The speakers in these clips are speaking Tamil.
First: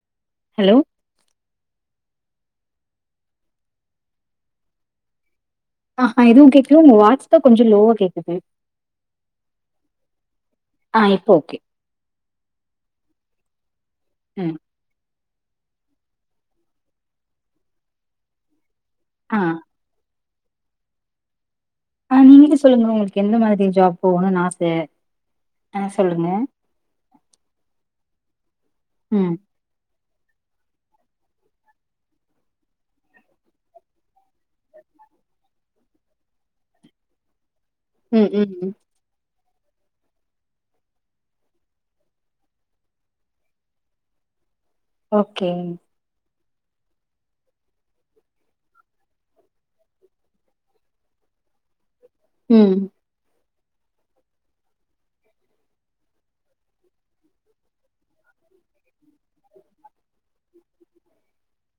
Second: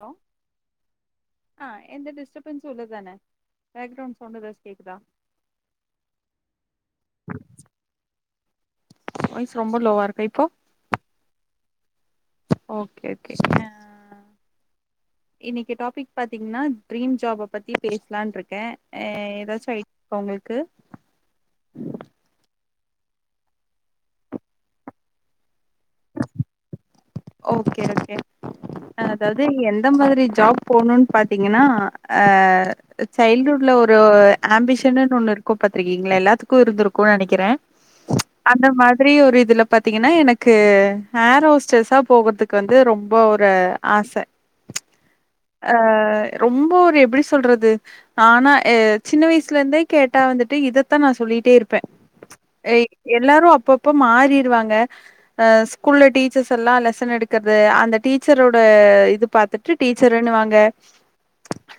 ஹலோ ஹலோ ஆ எந்த டிஸ்டர்ப்ன்ஸு இல்ல தான பேக்ரவுண்ட் சவுண்ட ஏதாது கேக்குதா ஆஹா எதுவு கேட்கல ஆனா உங்க வாய்ஸ் தா கொஞ்சோ லோவா கேக்குது வாய்ஸ் ரொம்ப லோவாருக்கா இப்போ ஆ இப்போ ஓகே ஓகே ஓகே அ அ ம் இன்னைக்கி டாபிக் பாத்தீங்ன்னா ட்ரீம் ஜாப்ப பத்தி பேசலான்ருக்க அ ஆ ஏதாச்சு ஐடியா [inaudible] உங்களுக்கு ஆ நீங்களே சொல்லுங்க உங்களுக்கு எந்த மாதிரி ஜாப் போகணுன் ஆச ஆ சொல்லுங்க ஓகே ஓகே ம் அதாவது எந்த எந்த மாதிரி ஜாப் போணுனீ பாத்தீங்கன்னா அ சைல்டுஹுட்ல ஒரு ஆம்பிஷனுன்னு ஒன்னு இருக்கு பாத்திருக்கீங்களா எல்லாத்துக்கு இருந்து இருக்குனு நெனைக்கிறே ம் அந்த ம் மாரி ஒரு இதுல பாத்தீங்கன்னா எனக்கு ஏரோஸ்டர்சா போகறதுக்கு வந்து ரொம்ப ஒரு ஆச ஓகே ஆ ரொம்ப ஒரு எப்டி சொல்றது ஆனா சின்ன வயசுல இருந்தே கேட்டா வந்துட்டு இதத்தா நான் சொல்லிட்டே இருப்பே ம் எல்லாரு அப்பப்ப மாறிருவாங்க அ ஸ்கூல்ல டீச்சர்ஸ் எல்லா லெ சன் எடுக்கறது அந்த டீச்சரோட இது பாத்துட்டு டீச்சர்ன்னுவாங்க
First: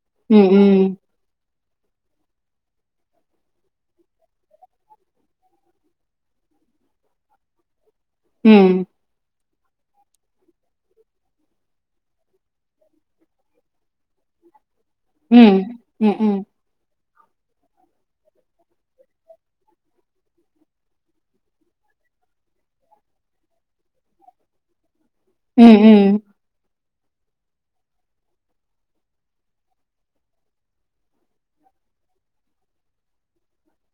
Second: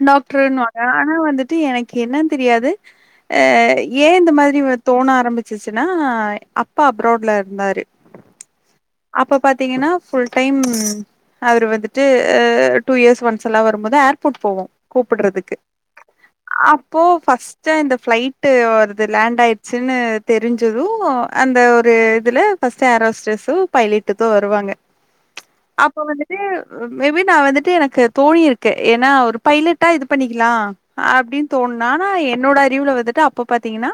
டாக்டர் ம் இன்னுவாங்க ம் ஆனா வந்துட்டு எனக்கு என்ன தெரியாது ஏ இந்த மாரி தோன ஆரம்பிச்சிச்சுன்னா அப்பா அப்ராட்ல இருந்தாரு ம் அப்போ பாத்தீங்கன்னா ஃபுல் டைம் அவரு வந்துட்டு டூ இயர்ஸ் ஒன்ஸ் எல்லா வரும்போது ஏர்போட் போவோ கூப்புட்றதுக்கு ம் ம் ம் அப்போ ஃபர்ஸ்ட் டு அந்த ஃபிளைட் அவருது லேண்ட் ஆயிடுச்சின்னு தெரிஞ்சது அந்த ஒரு இதுல ஃபர்ஸ்ட் ஏரோஸ்டர்ஸ்சு பைலட்டு தா வருவாங்க அப்ப ம் வந்து ட்டு மே பி நா வந்துட்டு எனக்கு தோணி இருக்கு ஏன்னா ஒரு பைலட்டா இது பண்ணிக்கலா அப்டின்னு தோணுனா ஆனா என்னோட அறிவுல வந்துட்டு அப்ப பாத்தீங்கன்னா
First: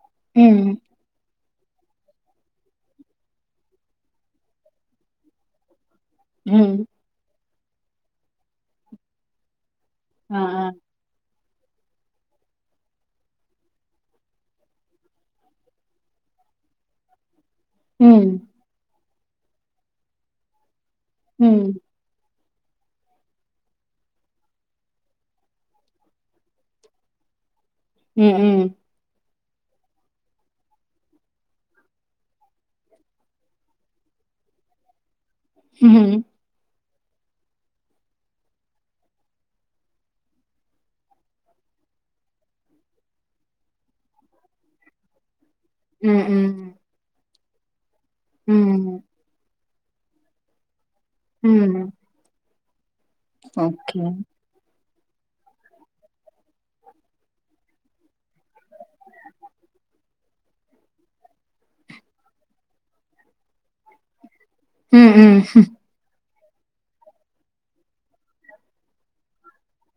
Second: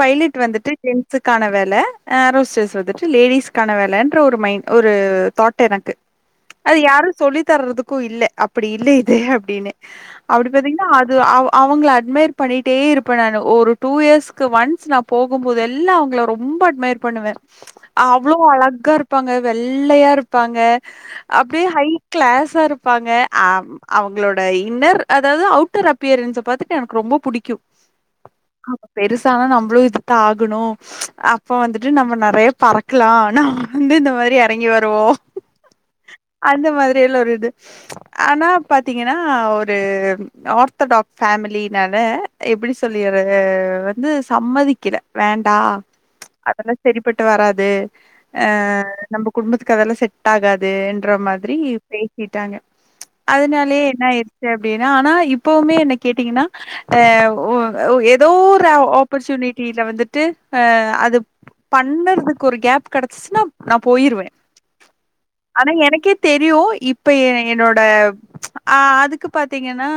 பைலட் ம் வந்துட்டு ம் ஜென்ஸுக்கான வேல அ ஏர் ஹோஸ்டஸ் வந்துட்டு லேடிஸ்கான வேலன்ற ஒரு மைண்ட் ஒ ரு தாட் எனக்கு ம் அது யாரு சொல்லி தர்றதுக்கு இல்ல அப்டி இல்ல இது அப்டின்னு ஆ அப்டி ஆ பாத்தீங்கன்னா அது அவோ அவங்கள அட்மயர் பண்ணிட்டே இருப்பே நானு ஒரு டூ இயர்ஸ்க்கு ஒன்ஸ் நா போகும்போதெல்லா அவங்கள ரொம்ப அட்மயர் பண்ணுவே ம் அவ்ளோ அழகா இருப்பாங்க வெள்ளயா இருப்பாங்க அப்டியே ம் ஹை கிளாஸா இருப்பாங்க ஆ அவங்களோட இன்னர் அதாவது அவுட்டர் அப்பியரன்ஸ பாத்துட்டு எனக்கு ரொம்ப புடிக்கு ம் ம் பெருசானா நம்மளு இதுதான ஆகனு அப்ப வந்துட்டு நம்ம நெறைய பறக்கலா நம்மா வந்து இந்த மாரி எறங்கி வருவோ ம் அந்த மாரி எல்லா ஒரு இது ஆனா பாத்தீங்கன்னா ஒரு ஆர்த்தடாக் ஃபேமிலி நால எப்டி சொல்லிற வந்து சம்மதிக்கல வேண்டா ம் ம் செரிப்பட்டு வராது ஆ ம் நம்ம குடும்பத்துக்கு அதெல்லா செட் செட்டாகாதுன்ற மாரி ம் பேசிட்டாங்க அதனாலயே ஓகே என்ன ஆயி சரி அப்டின்னா ஆனா இப்பவுமே என்ன கேட்டீங்கன்னா ஆ ஒ ஏதோ ஒரு ஆப்பர்ச்சுனிட்டில வந்துட்டு ஆ அது பண்ணறதுக்கு ஒரு கேப் கெடைச்சிச்சின்னா நா போயிருவே ம் ம் ஆனா எனக்கே தெரியு இப்ப எ என்னோட அ அதுக்கு பாத்தீங்கன்னா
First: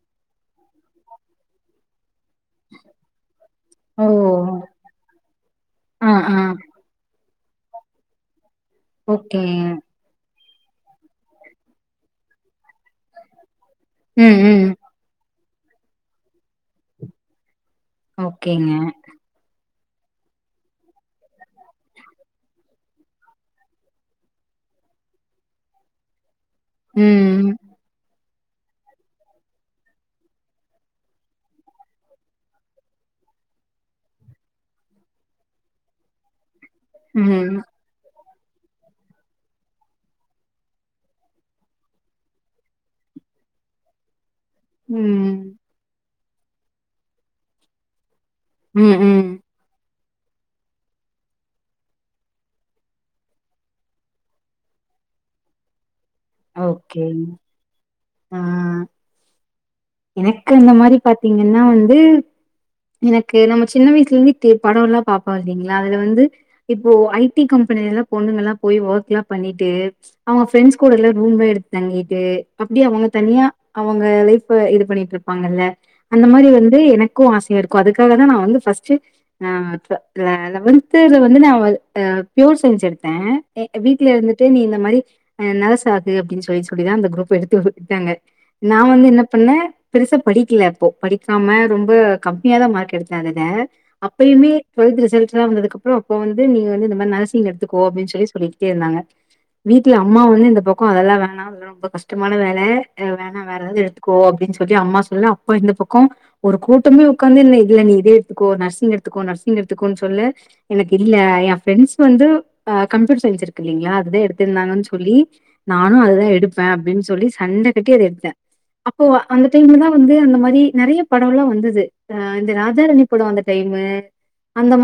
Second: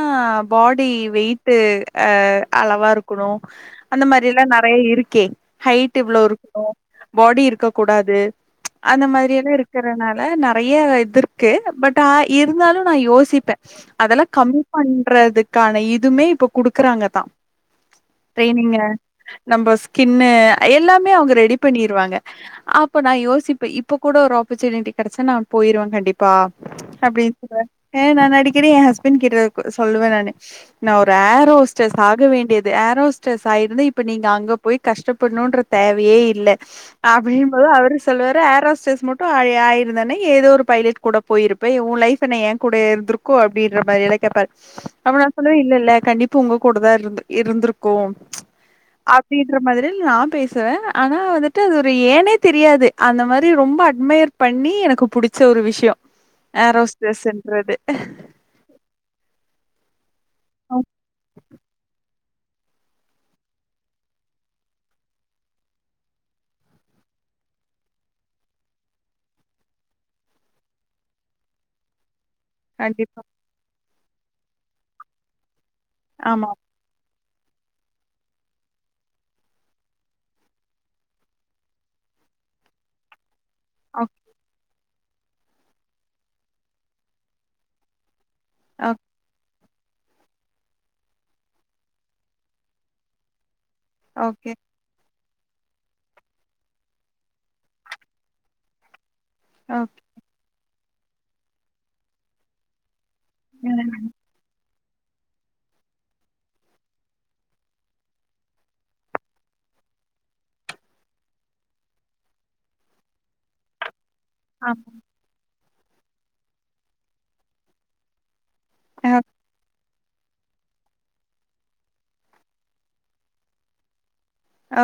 பாடி வெயிட்டு அ அளவா இருக்கணு அந்த ஓ மாரில்லா நெறைய இருக்கே ஹைட் ஆ இவ்ளோ ஆ இருக்கணு பாடி இருக்க கூடாது அந்த மாரி ஓகே எல்லா இருக்கறனால நெறைய இது இருக்கு பட் இருந்தாலு நா யோசிப்பே அதெல்லா ம் கம்மி ம் பண்றதுக்கான இதுமே இப்ப குடுக்குறாங்க தா ஓகேங்க ட்ரெய்னிங்க நம்ம ஸ்கின்னு எல்லாமே அவங்க ரெடி பண்ணிருவாங்க அப்ப நா யோசிப் பெ இப்ப கூட ஒரு ஆப்பர்ச்சுனிட்டி கிடைச்சன்னா நா போயிருவவே கண்டிப்பா அப்படின்னு ம். சொல்வ ஏ நா அடிக்கடி எ ஹஸ்பண்ட் கிட்ட சொல்லுவே நானு நா ஒரு ஏரோஸ்டர்ஸ் ஆக வேண்டியது ஏரோஸ்டர்ஸ் ஆயிருந்த இப்ப நீங்க அங்கப் போய் கஷ்டப்படணும்ன்ற தேவையே இல்ல அப்படிங்கு ம். போது அவரு சொல்லுவாரு ஏர் ஹோஸ்டஸ் மட்டூ ஆயி ஆயிருந்தேனே ஏதோ ஒரு பைலட் கூட போயிருப்ப உன் லைப் ஏ என் கூட இருந்திருக் கூ அப்படின்ற மாரில்லா கேப்பாரு அப்ப நா சொல்லுவே ம். இல்ல இல்ல கண்டிப்பா உங்க கூடதா இருந்து இருந்திருக்கும் ம். ம். அப்படின் என்ற மாதிரி நா பேசுவே ஆனா வந்துட்டு அது ஒரு ஏனே தெரியாது அந்த மாதிரி ரொம்ப அட்மயர் பண்ணி எனக்கு புடிச்ச ஒரு விஷயோ ஓகே. ஹேரோஸ்டஸ்ன்றது [inaudible] ஆ எனக்கு அந்த மாதிரி பாத்தீங்கன்னா வந்து எனக்கு நம்ம சின்ன வயசுல இருந்து படம்ல்லா பார்ப்போ இல்லிங்களா அதுல வந்து இப்போ ஐ டி கம்பெனிலல்லா பொண்ணுங்கல்லா போய் ஒர்க்ல்லா பண்ணிட்டு அவங்க ஃப்ரெண்ட்ஸ் கூடல்லா ரூம்லா எடுத் தங்கிட்டு அப்படி அவங்க கண்டிப்பா. தனியா அவங்க லைஃப்ஹ இது பண்ணிட்டு இருப்பாங்கல்ல அந்த மாதிரி ஆமா. வந்து எனக் க்கும் ஆசை இருக்கூ அதுக்காக தா நா வந்து ஃபர்ஸ்டோ ஆ டூவ லெவன்துல வந்து நா பியோர் சயின்ஸ் எடுத்தே எங் வீட்ல ஓகே, இருந்துட்டு நீ இந்த மாதிரி அ நரஸ் ஆகு அப்டின்னு சொல்லிட் சொல்லிதா அந்த குரூப் எடுத்து குட்த்தாங்க நா ஓகே, வந்து என்ன பண்ணே பெருசா படிக்கல அப்போ படிக்காம ரொம்ப கம் ஏதோ மார்க் எடுத்தாதெ அப்பயுமே ஓகே, டுவெல்த் ரிசல்ட்ஸ்ல்லா வந்ததுக்கு அப்புறோ அப்போ வந்து நீங்க வந்து இந்த மாிரி நர்சிங் எடுத்துக்கோ அப்டின்னு சொல்லி சொல்லிக்கிட்டே இருந்தாங்க வீட்டுல ஓகே. அம்மா ஒன்னு இந்த பக்கம் அதெல்லா வேணா ரொம்ப கஷ்டமான வேல வேணா வேற ஏதாவது எடுத்துக்கோ அப்டின்னு சொல்லி அம்மா சொல்ல அப்போ இந்த பக்கம் ஒரு கூட்டமே உக்காந்து நீ இல்ல நீ இதே எடுத்துக்கோ நர்சிங் எட்த்துக்கோ நர்சிங் எடுத்துக்கோன் சொல்ல எனக்கு இல்ல என் ஃப்ரெண்ட்ஸ் வந்து கம்ப்யூட்டர் அ சயின்ஸ் இருக்கு இல்லிங்களா அது ஆமா. இருந்தாங்கன்னு சொல்லி நானூ அதுதா எடுப்பே அப்படின் சொல்லி சண்ட கட்டி அத எடுத்தே அப்போ ஓக் அந்த டைம்ல தா வந்து அந்த மாதிரி நெறய படங்களூம் வந்தது ஆ இந்த ராஜாரணி படம் வந்த டைமு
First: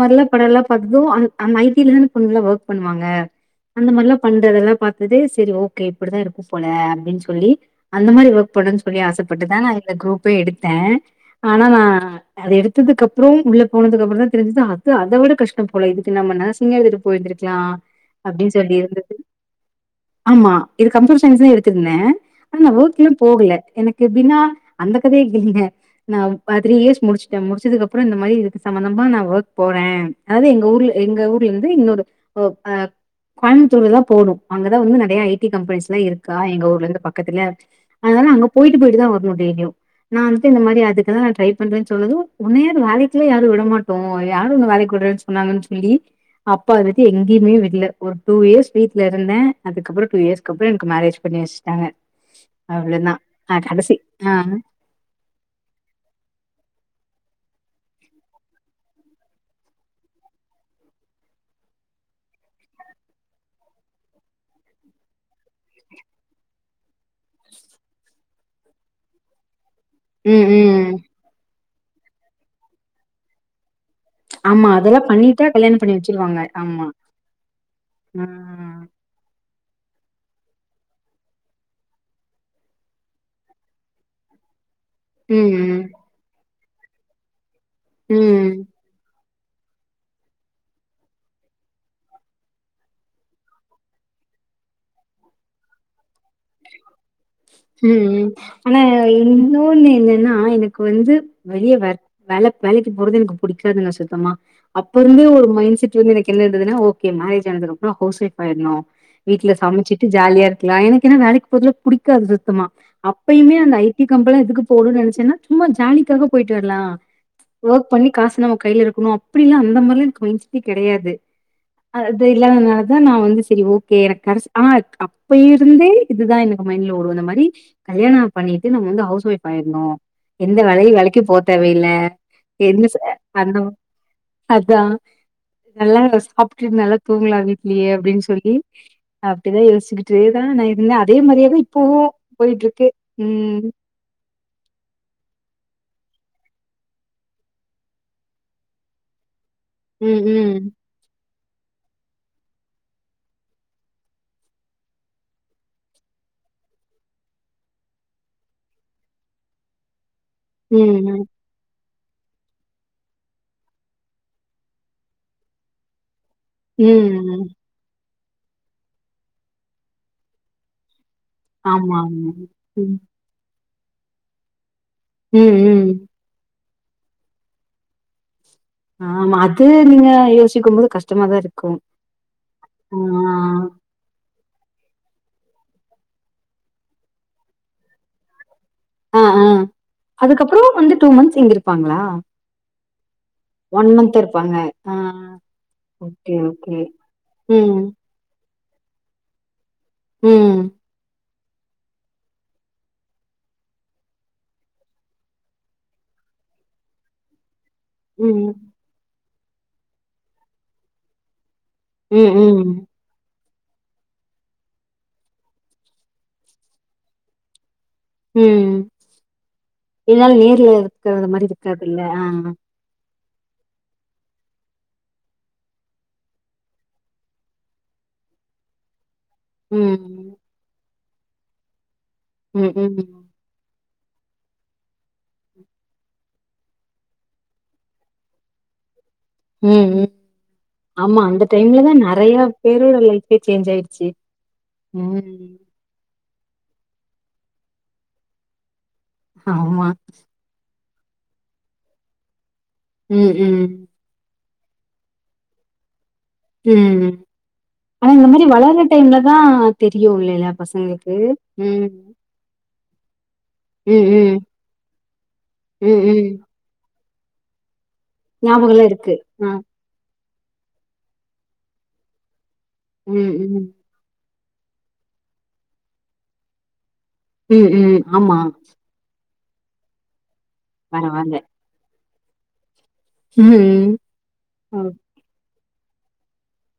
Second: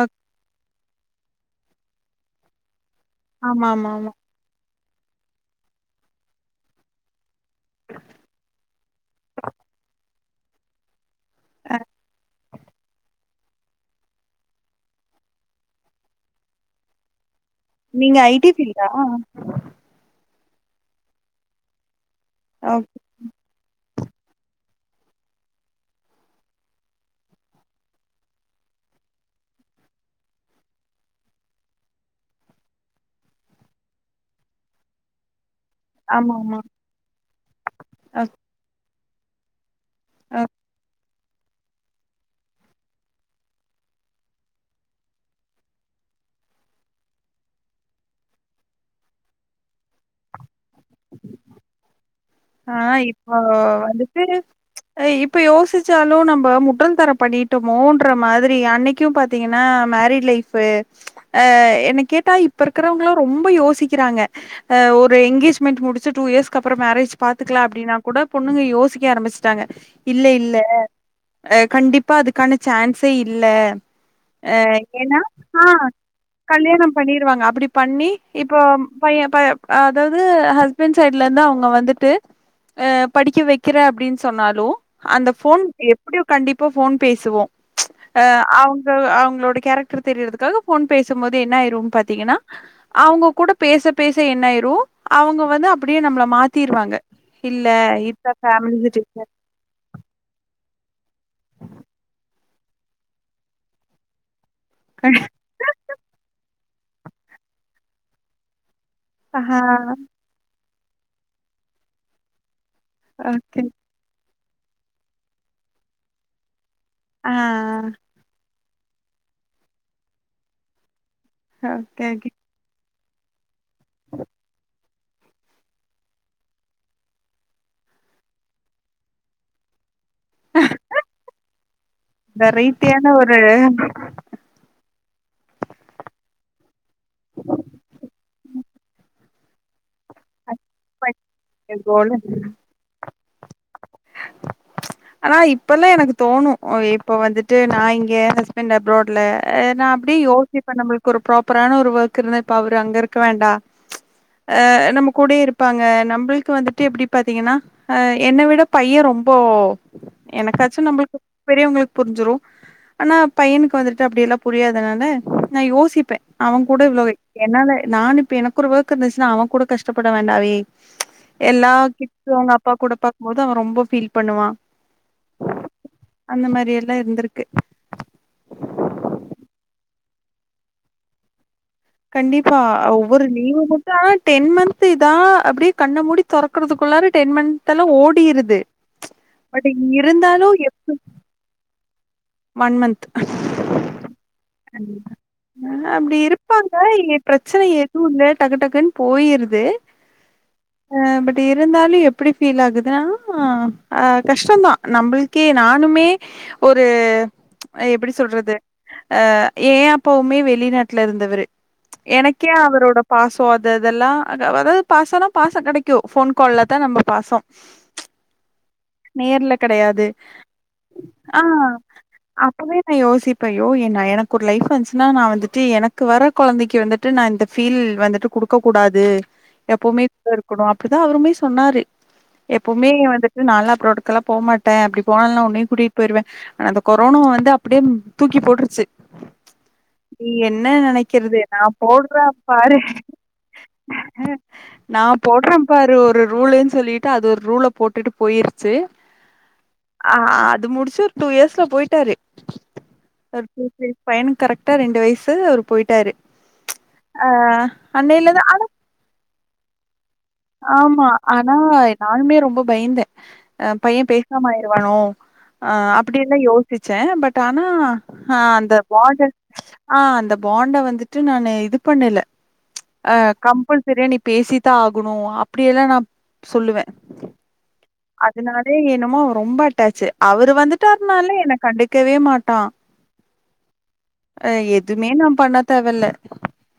ஓக் படம் எல்லா பார்த்ததூ அந் அந்த ஐ டில தான பொண்ணுலா ஒர்க் பண்ணுவாங்க ஆமாமாமா. அந்தமாரிலா பண்றதெல்லா பார்த்தது சரி ஓகே இப்படிதா இருக்கூ போல அப்படின் சொல்லி அந்த மாதிரி ஒர்க் பண்ணும்ன்னனு சொல்லி ஆசைப்பட்டுதா நா இந்த குரூப்பே எடுத்தே ஆனா அ நா அது எடுத்ததுக்கு அப்புறம் உள்ள போனதுக்கு அப்புறம் தா தெரிஞ்சது அது அத விட கஷ்டம் போல இதுக்கு நம்ம நரசிங்கே எடுத் போயிருந்திருக்கலா நீங்க ஐடி அப்படின் சொல்லி ஃபீல்டா? இருந்தது ஆமா இது கம்ப்யூட்டர் சயின்ஸ் தா எடுத்திருந்தே ஆனா நா ஓகே. ஒர்க்லா போகல எனக்கு எப்டின்னா அந்த கதயே கேளுங்க நா பா த்ரீ இயர்ஸ் முடிச்சுட்டே முடிச்சதுக்கு அப்புறோ இந்த மாதிரி இது சம்பந்தமா நா ஒர்க் போறே அதாவது எங்க ஊர்ல எங்க ஊர்ல இருந்து இன்னொரு ஓ அ கோயம்பத்தூர்ல தா போவ்னூ அங்கதா வந்து நெறயா ஐ டி கம்பெனிஸ் ன்ன இருக்கா ஆமாமா. எங்க ஊர்ல இருந்து பக்கத்துல அதனால ஓக் அங்க போய்ட்டு போய்ட்டு தா வர்னனூ டெய்லியூ நா‌ வந்துட்டு ஓக். இந்த மாரி அதுக்குதா நா ட்ரை பண்றோ சொன்னதும் உன்ன யாரு வேலைக்குலா யாரு விடமாட்டோ யாரு ஒன்ன வேலக்கி விடறன்னு சொன்னாங்கன்னு சொல்லி அப்பா அதுவரிக்கூ எங்கியுமே விட்ல ஒரு டூ இயர்ஸ் வீட்ல இருந்தே அதுக்கப்பறே டூ இயர்ஸ் அப்றோ எனக்கு மேரேஜ் பண்ணிவச்ட்டாங்க ஆ இப்ப வந்துட்டு ஆ இப்ப யோசிச்சாலூ நம்ம முட்டால்தனே பண்ணிட்டோமோன்ற மாதிரி அன்னிக் க்கு பாத்தீங்கன்னா மேரிட் லைஃப்ஹு அ என்ன கேட்டா இப்ப இருக்கறவங்காளா ரொம்ப யோசிக்கிறாங்க அ ஒரு எங்கேஜ்மண்ட் முடிச்சு டூ இயர்ஸ்க்கப்றோ மேரேஜ் பாத்துக்கலா அப்டின்னா கூட பொண்ணுங்க யோசிக்க ஆரமிச்ட்டாங்க இல்ல ம் இல்ல ம் அ கண்டிப்பா அதுக்கான சான்சே இல்ல அ ஆமா அதெல்லாம் ஏனா பண்ணிட்டா ஆ கல்யாணம் பண்ணி வச்சிருவாங்க கல்யாணோ ஆமா பண்ணிருவாங்க அப்டி பண்ணி ஆ இப்போ பைய ப அதாவ்து ஹஸ்பண்ட் சைடுல இருந்து அவுங்க வந்துட் டு அ படிக்க வைக்குற அப்டின்னு சொன்னாலு அந்த ஃபோன் ம் எப் ப்டியு கண்டிப்பா ஃபோன் பேசுவோ அ ம் அவுங்க அவுங்களோட கேரக் ட்ரு தெரியறதுக்காக ஃபோன் பேசும்போது என்ன ஆயிரு பாத்தீங்கன்னா அவுங்க கூட பேச பேச என்னாயிரு அவுங்க வந்து அப்டியே நம்மள மாத்திருவாங்க இல்ல ம் ம் இதுதா ஃபேமிலி ஆனா சிச்சுவேஷன் இன்னொன்னு என்னன்னா எனக்கு வந்து வெளிய வ வேல வேலைக்கு போறது எனக்கு புடிக்காதுங்க சுத்தமா அப்பருந்தே ஒரு மைண்ட் செட் வந்து எனக்கு என்ன இருந்துதுன்னா ஓகே மேரேஜ் ஆனதுக்கப்பறோ ஹவுஸ் ஒய்ஃப் ஆயிரணு ஆ வீட்ல சமச்சிட்டு ஜாலியா இருக்கலா எனக்கு ஏனா வேலைக்கு போறதுலா புடிக்காது சுத்தமா அப்பயுமே ஓகே அந்த ஐ டி கம்பனியெல்லா எதுக்கு போனு னு நெனைச்சேன்னா சும்மா ஜாலிக்காக போயிட்டு வர்லா ஆ ஒர்க் பண்ணி காசு நம்ம கைல இருக்கணு அப்டில்லா அந்த மாரில்லா எனக் மைன்செட்டே கெடையாது ஓகே அது ஓகே இல்லாத தா நா வந்து செரி ஓகே எனக்கு கரஸ் ஆ அப்ப இருந்தே இதுதா எனக்கு மைண்டுல ஓடு இந்த மாரி து கல்யாணம் பண்ணிட்டு நம்ம வந்து ஹவுஸ் ஒய்ஃப் ஆயிறனு எந்த வேலய வேலைக்கி போ தேவே இல்ல என்ன சொ வெரைட்டியான ஒரு அந்தோ அதா நல்லா சாப்ட்டு நல்லா தூங்கலா வீட்லியே அப்டின்னு சொல்லி அப்டிதா யோசிச்கிட்டேதா நா இருந்த அதே மாரியேதா இப்பவு போயிட்டுருக்கு ம் ஆனா இப்பல்லா எனக்கு தோணு அ இப்ப வந்துட்டு நா இங்க ஹஸ்பண்ட் அப்ராடுல அ நா அப்டியே ம் ம் யோசிப்ப நம்முளுக்கு ஒரு பிராப்பரான ஒரு ஒர்க் இருந்தா இப்ப அவுரு அங்க இருக்க வேண்டா அ நம்ம கூடயே இருப்பாங்க நம்முளுக்கு வந்துட்டு எப்டி பாத்தீங்கன்னா அ என்ன விட பைய ரொம்போ எனக்காச்சும் நம்முளுக்கு ம் பெரியவங்குளுக்கு புரிஞ்சிரு ஆனா பையனுக்கு வந்துட்டு அப்படியெல்லா புரியாதனால நா யோசிப்ப அவங்கூட இவ்ளோவே ம் ம் என்னால நான் இப்ப எனக்கு ஒரு ஒர்க் இருந்துச்சுன்னா அவ கூட கஷ்டப்பட வேண்டாவே எல்லா ஆமா கிட்ஸ்சு ஆமா அவுங்க அப்பா கூட ம் பாக்கும்போது அவ ரொம்ப ஃபீல் பண்ணுவா ம் ம் ம் அந்த மாரி எல்லா இருந்திருக்கு ஆமா அது நீங்க யோசிக்கம் போது கஷ்டமாதா இருக்கு கண்டிப்பா ஒவ்வொரு ஆ லீவுக்கு இது ஆனா டென் மந்த்துதா அப்டியே கண்ண மூடி தொறக்குறதுக்குல்லாற டென் மந்துல்லா ஓடிருது அ ஆ பட் இருந்தாலும் அதுக்கப்பறோ எப் வந்து டூ மந்த்ஸ் இங்க இருப்பாங்களா மந்த் ஒன் மந்த் இருப்பாங்க ஆ அ அப்டி ஓகே, இருப்பாங்க ஓகே. இங்க பிரச்சன ம், எதுவும் இல்ல டக்கு டக்குன்னு போயிருது ம் அ பட் இருந்தாலு எப்டி ஃபீல் ஆகுதுன்னா அ கஷ்டோந்தா நம்முளுக்கே நானுமே ஒரு எப்டி ம், சொல்றது அ ஏ அப்பாவுமே வெளிநாட்டுல இருந்தவரு ம், எனக்கே ம், அவரோட பாசோ அது இதெல்லா அதாவது பாசனா பாசொ கெடைக்கும் ஃபோன் கால்ல தா நம்ம பாசம் ம். நேர்ல கெடையாது ஆ இல்ல ஆ அப்பவே நா யோசிப்பே அயோ என்ன எனக்கு ஒரு லைஃப் வந்துச்ன்னா நா வந்துட்டு எனக்கு வர கொழந்தைக்கு வந்துட் ட்டு நா இந்த ஃபீல் வந்துட்டு குடுக்க கூடாது எப்பவுமேக் கூட ம், இருக்குணு அப்டிதா அவுருமே சொன்னாரு ம், எப்பவுமே ம், வந்துட் டு நால்லா அப்ராடுக்கல்லாப் போமாட்டே அப்டி போனாலு நா உன்னையு கூட்டிட் போய்ருவே அன் அந்தக் கொரோனா வந்து அப்டியேம் தூக்கி போட்ருச்சு ம், ம். நீ என்ன ஆமா, நெனைக்கிறது அந்த நாப் டைம்ல தான் போட்றேம் நெறைய பாரு பேரோட லைஃபே சேஞ்ச் ஆயிடுச்சு. நாம் ம். போட்றேம் பாரு ஒரு ரூலுன் சொல்லிட்டு அது ஒரு ரூலப் போட்டுட்டுப் போயிருச்சு ஆமா. ஆ அது முடிச்சு ஒரு டூ இயர்ஸ்லப் போயிட்டாரு ம், ஒரு டூ ம், த்ரீ பையனுக் கரெக்ட்டா ரெண்டு வயசு அவரு போயிட்டாரு ம் ம் ஆ ஆனா இந்த அன்னையிலதா மாரி வளையாட்ற டைம்லதா தெரியு இலேலப் ஆமா ஆனாய் நானுமே ரொம்ப பயந்தே அ பையே ம், ம், பேசாமாயிருவானோ அ ம், அப்பிடி ம். எல்லா யோசிச்சே பட் ஆனா ஆ அந்த ஞாபகம்லாம் இருக்கு. [unintelligible] ஆ அந்த பாண்ட வந்துட்டு நானு இதுப் பண்ணல அ ம், ம். கம்பல் செரியா நீப் பேசித்தா ஆகுணு அப்டியெல்லா நாப் சொல்லுவே ம் ம் ஆமா. அதுனாலே என்னமோ ரொம்ப அட்டாச்சு அவரு வந்துட்டாருனாலே பரவால்ல. என்னக் கண்டுக்கவே மாட்டா ம். அ ஓ. எதுமே நாம் பண்ண தேவல்ல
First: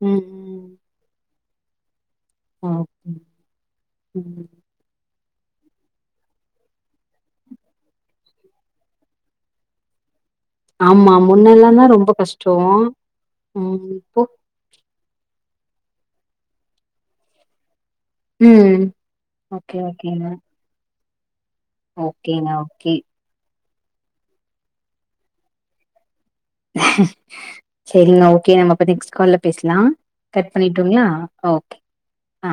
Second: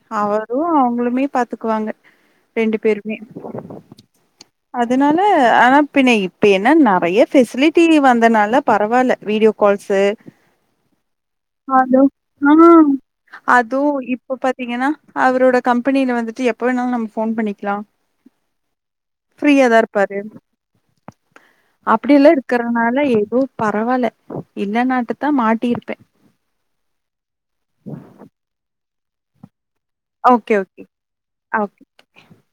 ம், அவர் துவு ம். அவுங்ளுமே பாத்துக்குவாங்க ரெண்டுப் ஓகே. பேருமே ம். அதுனால ஆனாப் பின்ன இப்ப என்னன் நெறைய ஃபெசிலிட்டி வந்தனாலப் பரவால்ல வீடியோ கால்ஸு ஆமா. முன்னெல்லாம் தான் அதோ ரொம்ப ஆ கஷ்டம். ம். அதுவு இப்போ இப்ப பாத் தீங்கினா அவரோட கம்பெனில வந்துட்டு எப்ப வேணாலு நம்ப ஃபோன் பண்ணிக்லா ம் ஓகே ஓகேங்க அப்டியெல்லா ஓகேங்க, ஓகே. இருக்கறனால எதோப் பரவால்ல இல்லனாட்டுத்தா மாட்டியிருப்பே செரிங்க ஓகே நம்ம அப்ப நெக்ஸ்ட் கால்ல பேச்லா கட் ஓகே ஓகே பண்ணிட்டுங்ளா ஓகே ஆ.